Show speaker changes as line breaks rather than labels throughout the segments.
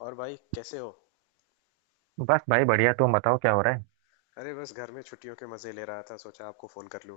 और भाई कैसे हो?
बस भाई बढ़िया। तुम बताओ क्या हो रहा है।
अरे बस घर में छुट्टियों के मजे ले रहा था, सोचा आपको फोन कर लूं।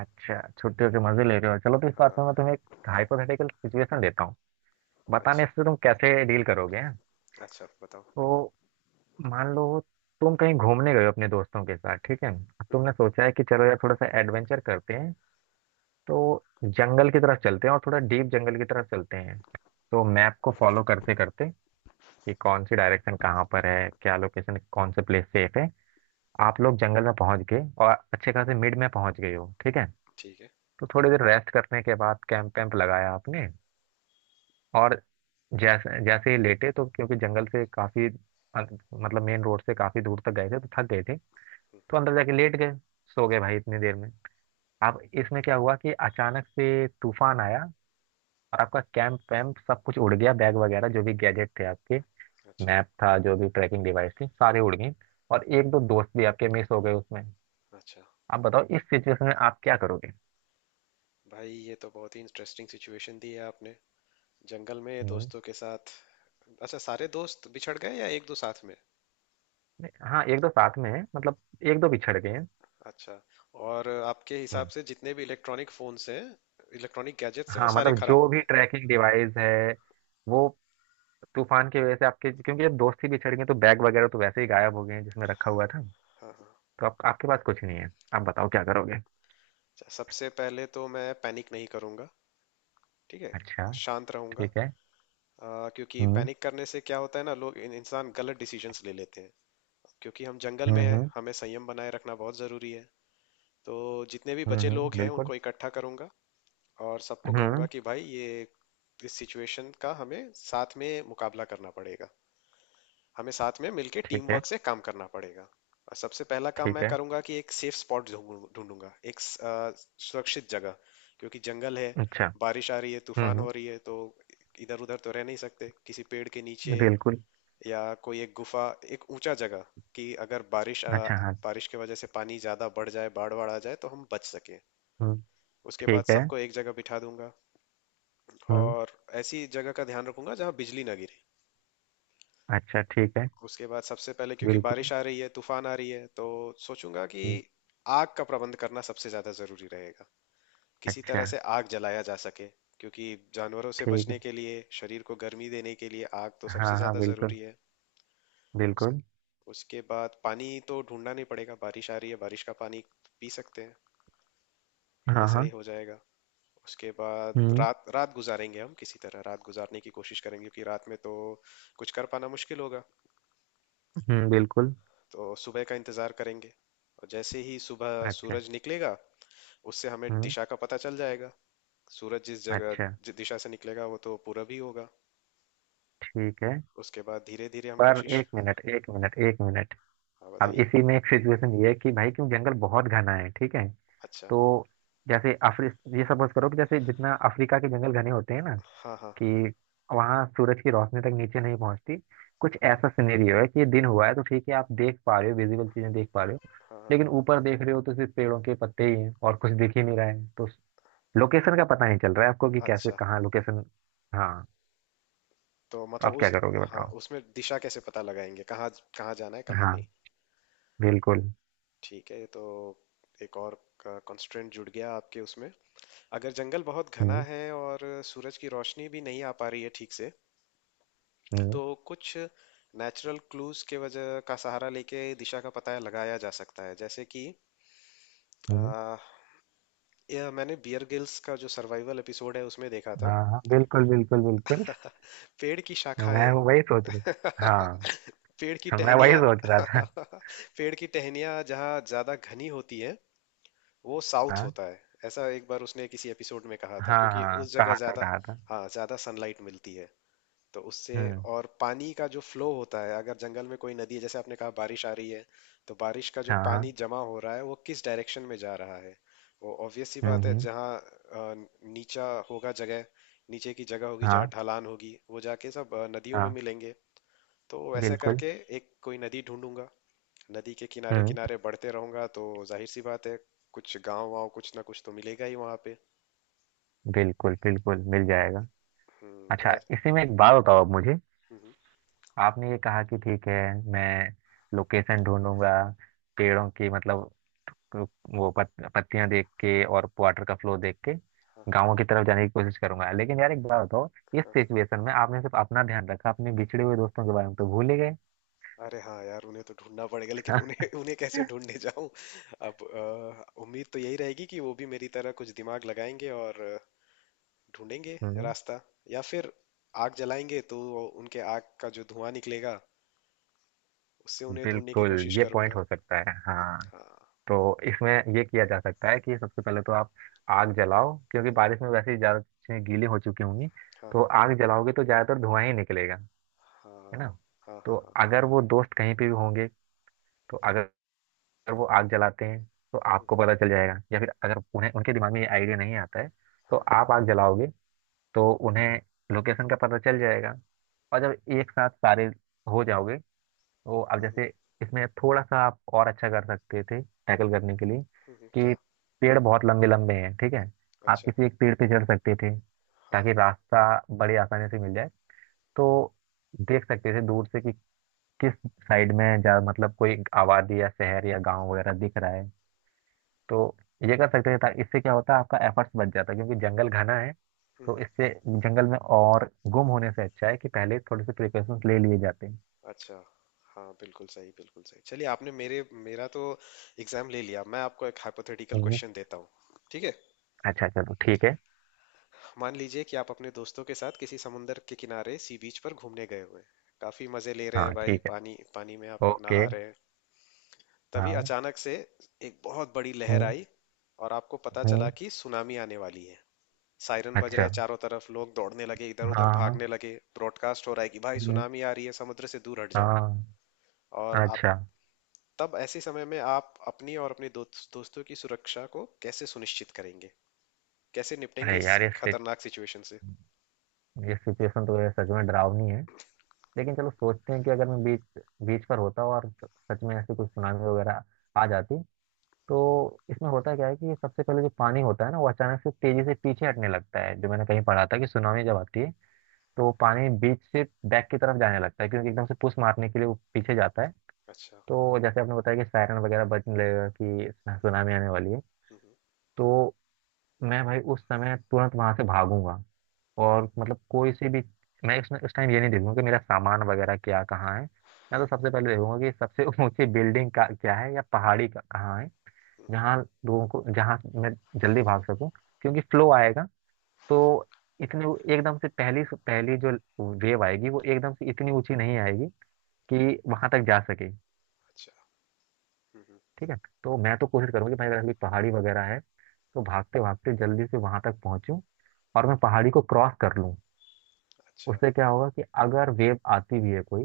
अच्छा, छुट्टियों के मजे ले रहे हो। चलो तो इस बात
हाँ।
में मैं तुम्हें एक हाइपोथेटिकल सिचुएशन देता हूँ, बताने
अच्छा,
से तुम कैसे डील करोगे हैं?
अच्छा बताओ।
तो मान लो, तुम कहीं घूमने गए हो अपने दोस्तों के साथ, ठीक है। अब
हम्म।
तुमने सोचा है कि चलो यार थोड़ा सा एडवेंचर करते हैं, तो जंगल की तरफ चलते हैं और थोड़ा डीप जंगल की तरफ चलते हैं। तो मैप को फॉलो करते करते कि कौन सी डायरेक्शन कहाँ पर है, क्या लोकेशन, कौन से प्लेस सेफ है, आप लोग जंगल में पहुंच गए और अच्छे खासे मिड में पहुंच गए हो, ठीक है।
ठीक है।
तो थोड़ी देर रेस्ट करने के बाद कैंप वैम्प लगाया आपने और जैसे जैसे ही लेटे, तो क्योंकि जंगल से काफी मतलब मेन रोड से काफी दूर तक गए थे तो थक गए थे। तो
हम्म।
अंदर जाके लेट गए, सो गए भाई। इतनी देर में अब इसमें क्या हुआ कि अचानक से तूफान आया और आपका कैंप वैम्प सब कुछ उड़ गया। बैग वगैरह जो भी गैजेट थे आपके,
अच्छा।
मैप था, जो भी ट्रैकिंग डिवाइस थी, सारे उड़ गए। और एक दो दोस्त भी आपके मिस हो गए उसमें।
अच्छा,
आप बताओ, इस सिचुएशन में आप क्या करोगे।
भाई ये तो बहुत ही इंटरेस्टिंग सिचुएशन दी है आपने। जंगल में
हम्म।
दोस्तों के साथ। अच्छा, सारे दोस्त बिछड़ गए या एक दो साथ में?
हाँ, एक दो साथ में है, मतलब एक दो बिछड़ गए
अच्छा। और आपके हिसाब
हैं।
से जितने भी इलेक्ट्रॉनिक फोन्स हैं, इलेक्ट्रॉनिक गैजेट्स हैं वो
हाँ,
सारे
मतलब
खराब
जो
हो
भी
गए?
ट्रैकिंग डिवाइस है, वो तूफान की वजह से आपके, क्योंकि जब दोस्ती बिछड़ गई तो बैग वगैरह तो वैसे ही गायब हो गए हैं जिसमें रखा
हाँ।
हुआ था।
हाँ हाँ।
तो आप, आपके पास कुछ नहीं है, आप बताओ क्या करोगे।
अच्छा, सबसे पहले तो मैं पैनिक नहीं करूंगा। ठीक है।
अच्छा।
शांत रहूंगा।
ठीक है।
क्योंकि
हम्म।
पैनिक करने से क्या होता है ना, लोग इंसान गलत डिसीजंस ले लेते हैं। क्योंकि हम जंगल
हम्म।
में हैं,
हम्म।
हमें संयम बनाए रखना बहुत ज़रूरी है। तो जितने भी बचे
हम्म,
लोग हैं
बिल्कुल।
उनको इकट्ठा करूंगा। और सबको कहूंगा
हम्म।
कि भाई ये इस सिचुएशन का हमें साथ में मुकाबला करना पड़ेगा। हमें साथ में मिलके टीम
ठीक है।
वर्क से काम करना पड़ेगा। और सबसे पहला काम
ठीक
मैं
है।
करूंगा कि एक सेफ स्पॉट ढूंढूंगा, एक सुरक्षित जगह। क्योंकि जंगल है,
अच्छा।
बारिश आ रही है,
हम्म।
तूफान हो रही है, तो इधर उधर तो रह नहीं सकते किसी पेड़ के नीचे।
बिल्कुल।
या कोई एक गुफा, एक ऊंचा जगह, कि अगर
अच्छा, हाँ।
बारिश की वजह से पानी ज्यादा बढ़ जाए, बाढ़ बाढ़ आ जाए तो हम बच सके।
हम्म।
उसके बाद
ठीक है।
सबको एक जगह बिठा दूंगा।
हम्म।
और ऐसी जगह का ध्यान रखूंगा जहां बिजली ना गिरे।
अच्छा, ठीक है।
उसके बाद सबसे पहले, क्योंकि
बिल्कुल।
बारिश आ रही है तूफान आ रही है, तो सोचूंगा कि
हम्म।
आग का प्रबंध करना सबसे ज्यादा जरूरी रहेगा। किसी
अच्छा,
तरह से आग जलाया जा सके। क्योंकि जानवरों से
ठीक
बचने
है।
के लिए, शरीर को गर्मी देने के लिए आग तो सबसे
हाँ हाँ,
ज्यादा
बिल्कुल।
जरूरी है। उस
बिल्कुल।
उसके बाद पानी तो ढूंढना नहीं पड़ेगा, बारिश आ रही है, बारिश का पानी पी सकते हैं। ये
हाँ
सही
हाँ।
हो जाएगा। उसके बाद
हम्म।
रात रात गुजारेंगे हम, किसी तरह रात गुजारने की कोशिश करेंगे, क्योंकि रात में तो कुछ कर पाना मुश्किल होगा।
हम्म, बिल्कुल।
तो सुबह का इंतजार करेंगे। और जैसे ही सुबह
अच्छा।
सूरज निकलेगा, उससे हमें दिशा का पता चल जाएगा। सूरज
अच्छा,
जिस दिशा से निकलेगा वो तो पूरब ही होगा।
ठीक है।
उसके बाद धीरे धीरे हम
पर
कोशिश।
एक मिनट, एक मिनट, एक मिनट।
हाँ,
अब
बताइए।
इसी में एक सिचुएशन ये है कि भाई क्यों जंगल बहुत घना है, ठीक है।
अच्छा।
तो जैसे अफ्री ये सपोज करो कि जैसे जितना अफ्रीका के जंगल घने होते हैं ना,
हाँ हाँ
कि वहाँ सूरज की रोशनी तक नीचे नहीं पहुँचती। कुछ
हाँ।
ऐसा सिनेरियो है कि दिन हुआ है तो ठीक है, आप देख पा रहे हो, विजिबल चीजें देख पा रहे हो।
हाँ
लेकिन
हाँ।
ऊपर देख रहे हो तो सिर्फ पेड़ों के पत्ते ही हैं और कुछ दिख ही नहीं रहा है, तो लोकेशन का पता नहीं चल रहा है आपको कि कैसे,
अच्छा,
कहाँ लोकेशन। हाँ,
तो
तो
मतलब
आप क्या
उस।
करोगे
हाँ,
बताओ।
उसमें दिशा कैसे पता लगाएंगे, कहाँ कहाँ जाना है कहाँ नहीं?
हाँ, बिल्कुल।
ठीक है, तो एक और कंस्ट्रेंट जुड़ गया आपके उसमें। अगर जंगल बहुत घना
हम्म।
है और सूरज की रोशनी भी नहीं आ पा रही है ठीक से,
हम्म।
तो कुछ नेचुरल क्लूज के वजह का सहारा लेके दिशा का पता लगाया जा सकता है, जैसे कि
हम्म।
आ, यह मैंने बियर गिल्स का जो सर्वाइवल एपिसोड है उसमें देखा था।
हाँ, हाँ बिल्कुल, बिल्कुल बिल्कुल।
पेड़ की
मैं
शाखाएं।
वही सोच रहा था।
पेड़ की
हाँ। मैं वही
टहनियाँ।
सोच रहा था।
पेड़ की टहनियाँ जहाँ ज्यादा घनी होती है वो साउथ
हाँ
होता है, ऐसा एक बार उसने किसी एपिसोड में कहा था,
हाँ
क्योंकि
हाँ,
उस
कहा
जगह
था,
ज्यादा।
कहा था।
हाँ, ज्यादा सनलाइट मिलती है, तो उससे।
हम्म।
और पानी का जो फ्लो होता है, अगर जंगल में कोई नदी है, जैसे आपने कहा बारिश आ रही है, तो बारिश का जो
हाँ। हाँ।
पानी जमा हो रहा है वो किस डायरेक्शन में जा रहा है। वो ऑब्वियस सी
हम्म।
बात है, जहाँ नीचा होगा जगह, नीचे की जगह होगी जहाँ
हाँ
ढलान होगी वो जाके सब नदियों में
हाँ
मिलेंगे। तो ऐसे
बिल्कुल।
करके एक कोई नदी ढूंढूंगा। नदी के किनारे
हम्म।
किनारे बढ़ते रहूंगा तो जाहिर सी बात है, कुछ गांव वाँव कुछ ना कुछ तो मिलेगा ही वहां पे।
बिल्कुल। बिल्कुल मिल जाएगा।
तो
अच्छा,
ऐस-।
इसी में एक बात बताओ अब मुझे।
हम्म।
आपने ये कहा कि ठीक है, मैं लोकेशन ढूंढूंगा, पेड़ों की मतलब, तो वो पत्तियां देख के और वाटर का फ्लो देख के
हाँ हाँ
गाँव की तरफ जाने की कोशिश करूंगा। लेकिन यार एक बात बताओ, इस
हाँ।
सिचुएशन में आपने सिर्फ अपना ध्यान रखा, अपने बिछड़े हुए दोस्तों के बारे में तो भूल ही गए।
अरे हाँ यार, उन्हें तो ढूंढना पड़ेगा, लेकिन उन्हें उन्हें कैसे ढूंढने जाऊं। अब, उम्मीद तो यही रहेगी कि वो भी मेरी तरह कुछ दिमाग लगाएंगे और ढूंढेंगे
हम्म,
रास्ता। या फिर आग जलाएंगे तो उनके आग का जो धुआं निकलेगा, उससे उन्हें ढूंढने की
बिल्कुल।
कोशिश
ये पॉइंट
करूंगा।
हो सकता है, हाँ।
हाँ
तो इसमें ये किया जा सकता है कि सबसे पहले तो आप आग जलाओ, क्योंकि बारिश में वैसे ही ज्यादा चीजें गीली हो चुकी होंगी,
हाँ
तो
हाँ
आग जलाओगे तो ज्यादातर धुआं ही निकलेगा, है
हाँ
ना।
हाँ हाँ
तो
हाँ
अगर वो दोस्त कहीं पे भी होंगे, तो अगर, अगर वो आग जलाते हैं तो आपको पता चल जाएगा, या फिर अगर उन्हें, उनके दिमाग में ये आइडिया नहीं आता है तो
हाँ हाँ
आप आग जलाओगे तो उन्हें लोकेशन का पता चल जाएगा। और जब एक साथ सारे हो जाओगे, तो अब
हाँ।
जैसे, इसमें थोड़ा सा आप और अच्छा कर सकते थे टैकल करने के लिए कि
क्या?
पेड़ बहुत लंबे लंबे हैं, ठीक है। आप
अच्छा।
किसी एक पेड़ पे चढ़ सकते थे
हाँ।
ताकि रास्ता बड़ी आसानी से मिल जाए। तो देख सकते थे दूर से कि किस साइड में जा, मतलब कोई आबादी या शहर या गांव वगैरह दिख रहा है। तो ये कर सकते हैं। इससे क्या होता है, आपका एफर्ट्स बच जाता है, क्योंकि जंगल घना है। तो
हम्म।
इससे जंगल में और गुम होने से अच्छा है कि पहले थोड़े से प्रिकॉशंस ले लिए जाते हैं।
अच्छा। हाँ, बिल्कुल सही, बिल्कुल सही। चलिए, आपने मेरे मेरा तो एग्जाम ले लिया। मैं आपको एक हाइपोथेटिकल
हम्म। हम्म।
क्वेश्चन देता हूँ। ठीक है।
अच्छा चलो, ठीक है।
मान लीजिए कि आप अपने दोस्तों के साथ किसी समुंदर के किनारे सी बीच पर घूमने गए हुए हैं। काफी मजे ले रहे
हाँ
हैं भाई,
ठीक है।
पानी पानी में आप लोग
ओके।
नहा रहे हैं। तभी
हाँ।
अचानक से एक बहुत बड़ी लहर
हम्म।
आई। और आपको पता चला
हम्म।
कि सुनामी आने वाली है। सायरन बज रहे
अच्छा।
चारों तरफ, लोग दौड़ने लगे, इधर
हाँ
उधर
हाँ।
भागने लगे, ब्रॉडकास्ट हो रहा है कि भाई
हम्म,
सुनामी आ रही है, समुद्र से दूर हट जाओ।
हाँ।
और आप,
अच्छा।
तब ऐसे समय में आप अपनी और अपने दोस्तों की सुरक्षा को कैसे सुनिश्चित करेंगे, कैसे निपटेंगे
अरे
इस
यार
खतरनाक सिचुएशन से?
ये सिचुएशन तो यार सच में डरावनी है। लेकिन चलो सोचते हैं कि अगर मैं बीच बीच पर होता और सच में ऐसी कोई सुनामी वगैरह आ जाती, तो इसमें होता क्या है कि सबसे पहले जो पानी होता है ना, वो अचानक से तेजी से पीछे हटने लगता है। जो मैंने कहीं पढ़ा था कि सुनामी जब आती है, तो वो
हम्म।
पानी बीच से बैक की तरफ जाने लगता है, क्योंकि एकदम से पुश मारने के लिए वो पीछे जाता है।
अच्छा।
तो जैसे आपने बताया कि सायरन वगैरह बजने लगेगा कि सुनामी आने वाली है,
हम्म,
तो मैं भाई उस समय तुरंत वहां से भागूंगा।
हम्म,
और मतलब कोई से भी, मैं उस टाइम ये नहीं देखूंगा कि मेरा सामान वगैरह क्या, कहाँ है। मैं तो सबसे पहले देखूंगा कि सबसे ऊंची बिल्डिंग का क्या है या पहाड़ी का कहाँ है,
हम्म।
जहाँ लोगों को, जहाँ मैं जल्दी भाग सकूं। क्योंकि फ्लो आएगा तो इतने वो एकदम से पहली पहली जो वेव आएगी, वो एकदम से इतनी ऊंची नहीं आएगी कि वहां तक जा सके,
अच्छा। हम्म।
ठीक है। तो मैं तो कोशिश करूंगी भाई, अगर कोई पहाड़ी वगैरह है तो भागते भागते जल्दी से वहां तक पहुंचूं और मैं पहाड़ी को क्रॉस कर लूं।
अच्छा।
उससे क्या होगा कि अगर वेव आती भी है कोई,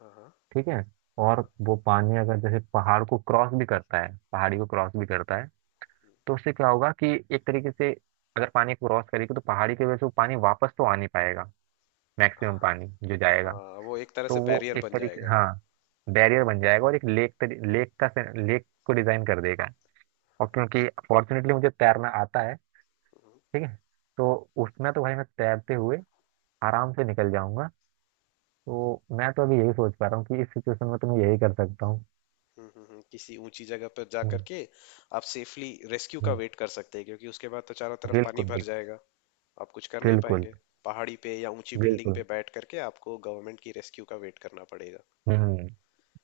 हाँ हाँ
ठीक है, और
हाँ
वो पानी अगर जैसे पहाड़ को क्रॉस भी करता है, पहाड़ी को क्रॉस भी करता है, तो उससे क्या होगा कि एक तरीके से, अगर पानी क्रॉस करेगी तो पहाड़ी की वजह से वो पानी वापस तो आ नहीं पाएगा। मैक्सिमम पानी जो
हाँ
जाएगा,
हाँ, वो एक तरह
तो
से
वो
बैरियर
एक
बन
तरीके,
जाएगा।
हाँ, बैरियर बन जाएगा और एक लेक लेक का, लेक को डिजाइन कर देगा। और क्योंकि
अच्छा।
फॉर्चुनेटली मुझे तैरना आता है, ठीक है, तो उसमें तो भाई मैं तैरते हुए आराम से निकल जाऊंगा। तो मैं तो अभी यही सोच पा रहा हूँ कि इस सिचुएशन में तो मैं यही कर सकता हूँ।
किसी ऊंची जगह पर जा
हम्म,
करके आप सेफली रेस्क्यू का
हम्म,
वेट कर सकते हैं, क्योंकि उसके बाद तो चारों तरफ पानी
बिल्कुल
भर
बिल्कुल।
जाएगा। आप कुछ कर नहीं
बिल्कुल।
पाएंगे। पहाड़ी पे या ऊंची बिल्डिंग
बिल्कुल।
पे बैठ करके आपको गवर्नमेंट की रेस्क्यू का वेट करना पड़ेगा।
हम्म।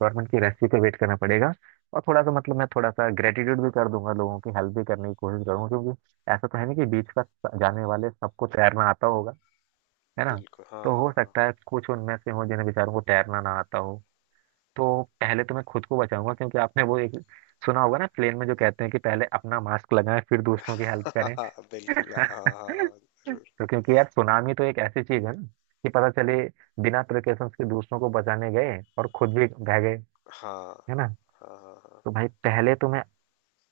गवर्नमेंट की रेस्क्यू पे वेट करना पड़ेगा। और थोड़ा सा, मतलब मैं थोड़ा सा ग्रेटिट्यूड भी कर दूंगा, लोगों की हेल्प भी करने की कोशिश करूंगा, क्योंकि ऐसा तो है नहीं कि बीच का जाने वाले सबको तैरना आता होगा, है ना।
बिल्कुल, हाँ
तो
हाँ
हो
हाँ।
सकता है कुछ उनमें से हो जिन्हें, बेचारों को तैरना ना आता हो। तो पहले तो मैं खुद को बचाऊंगा, क्योंकि आपने वो एक सुना होगा ना, प्लेन में जो कहते हैं कि पहले अपना मास्क लगाएं फिर दूसरों की हेल्प करें।
हाँ, बिल्कुल, हाँ हाँ हाँ, हाँ। जरूर।
तो क्योंकि यार सुनामी तो एक ऐसी चीज है ना, कि पता चले बिना प्रिकॉशंस के दूसरों को बचाने गए और खुद भी बह गए,
हाँ
है ना।
हाँ हाँ हाँ।
तो भाई पहले तो मैं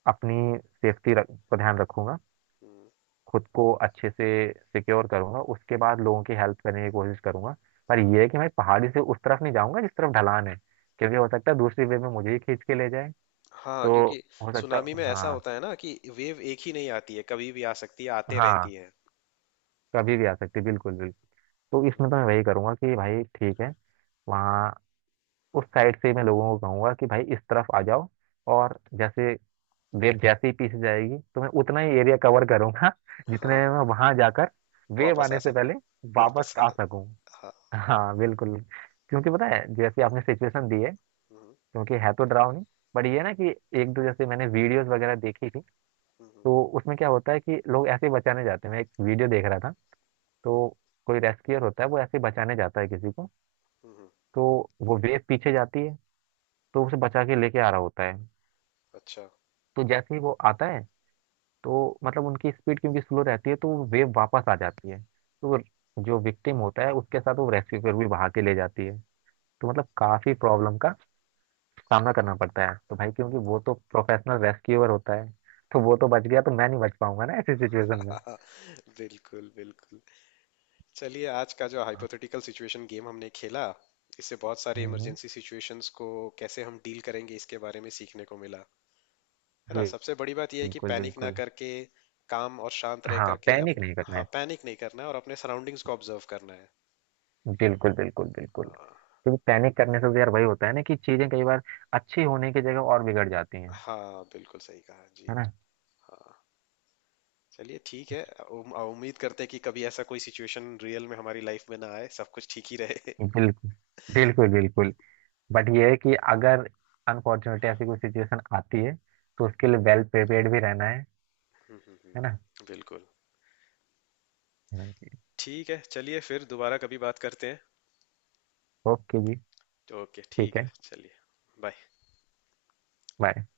अपनी सेफ्टी रख को ध्यान रखूंगा,
हम्म।
खुद को अच्छे से सिक्योर करूंगा, उसके बाद लोगों की हेल्प करने की कोशिश करूंगा। पर यह है कि मैं पहाड़ी से उस तरफ नहीं जाऊंगा जिस तरफ ढलान है, क्योंकि हो सकता है दूसरी वे में मुझे ही खींच के ले जाए।
हाँ,
तो
क्योंकि
हो सकता
सुनामी
है,
में ऐसा
हाँ।
होता है ना कि वेव एक ही नहीं आती है, कभी भी आ सकती है, आते रहती
हाँ
है।
कभी भी आ सकती है, बिल्कुल बिल्कुल। तो
हम्म।
इसमें तो मैं वही करूंगा कि भाई ठीक है, वहाँ उस साइड से मैं लोगों को कहूंगा कि भाई इस तरफ आ जाओ। और जैसे वेव जैसे ही पीछे जाएगी, तो मैं उतना ही एरिया कवर करूंगा
हाँ
जितने
हाँ,
में
हाँ,
मैं वहां जाकर वेव
वापस आ
आने से
सकूं।
पहले वापस
वापस
आ
आ।
सकूं।
हाँ।
हाँ, बिल्कुल। क्योंकि पता है, जैसे आपने सिचुएशन दी है,
हम्म,
क्योंकि है तो डरावनी, बट ये ना कि, एक दो जैसे मैंने वीडियोस वगैरह देखी थी,
हम्म,
तो उसमें क्या होता है कि लोग ऐसे ही बचाने जाते हैं। मैं एक वीडियो देख रहा था, तो कोई रेस्क्यूअर होता है, वो ऐसे ही बचाने जाता है किसी को।
हम्म।
तो वो वेव पीछे जाती है, तो उसे बचा के लेके आ रहा होता है।
अच्छा।
तो जैसे ही वो आता है, तो मतलब उनकी स्पीड क्योंकि स्लो रहती है, तो वो वेव वापस आ जाती है, तो जो विक्टिम होता है, उसके साथ वो रेस्क्यू भी बहा के ले जाती है। तो मतलब काफी प्रॉब्लम का सामना करना पड़ता है। तो भाई क्योंकि वो तो प्रोफेशनल रेस्क्यूअर होता है, तो वो तो बच गया, तो मैं नहीं बच पाऊंगा ना ऐसी सिचुएशन में।
बिल्कुल बिल्कुल। चलिए, आज का जो
हाँ,
हाइपोथेटिकल सिचुएशन गेम हमने खेला, इससे बहुत सारे
हम्म।
इमरजेंसी सिचुएशंस को कैसे हम डील करेंगे इसके बारे में सीखने को मिला। है ना,
बिल-
सबसे बड़ी बात यह है कि
बिल्कुल,
पैनिक ना
बिल्कुल।
करके, काम और शांत रह
हाँ,
करके
पैनिक
अपने।
नहीं करना
हाँ,
है।
पैनिक नहीं करना है और अपने सराउंडिंग्स को ऑब्जर्व करना है।
बिल्कुल, बिल्कुल,
अ,
बिल्कुल, क्योंकि पैनिक करने से तो यार वही होता है ना कि चीजें कई बार अच्छी होने की जगह और बिगड़ जाती हैं,
हाँ बिल्कुल सही कहा जी।
है ना।
चलिए, ठीक है। उम्मीद करते हैं कि कभी ऐसा कोई सिचुएशन रियल में हमारी लाइफ में ना आए, सब कुछ ठीक ही रहे।
बिल्कुल, बिल्कुल। बिल्कुल बट ये है कि अगर अनफॉर्चुनेटली ऐसी कोई सिचुएशन आती है, तो उसके लिए वेल प्रिपेयर्ड भी रहना है
हम्म, हम्म,
है ना।
हम्म, बिल्कुल।
हाँ जी।
ठीक है, चलिए, फिर दोबारा कभी बात करते हैं।
ओके जी।
ओके, ठीक
ठीक
है,
है।
चलिए। बाय।
bye।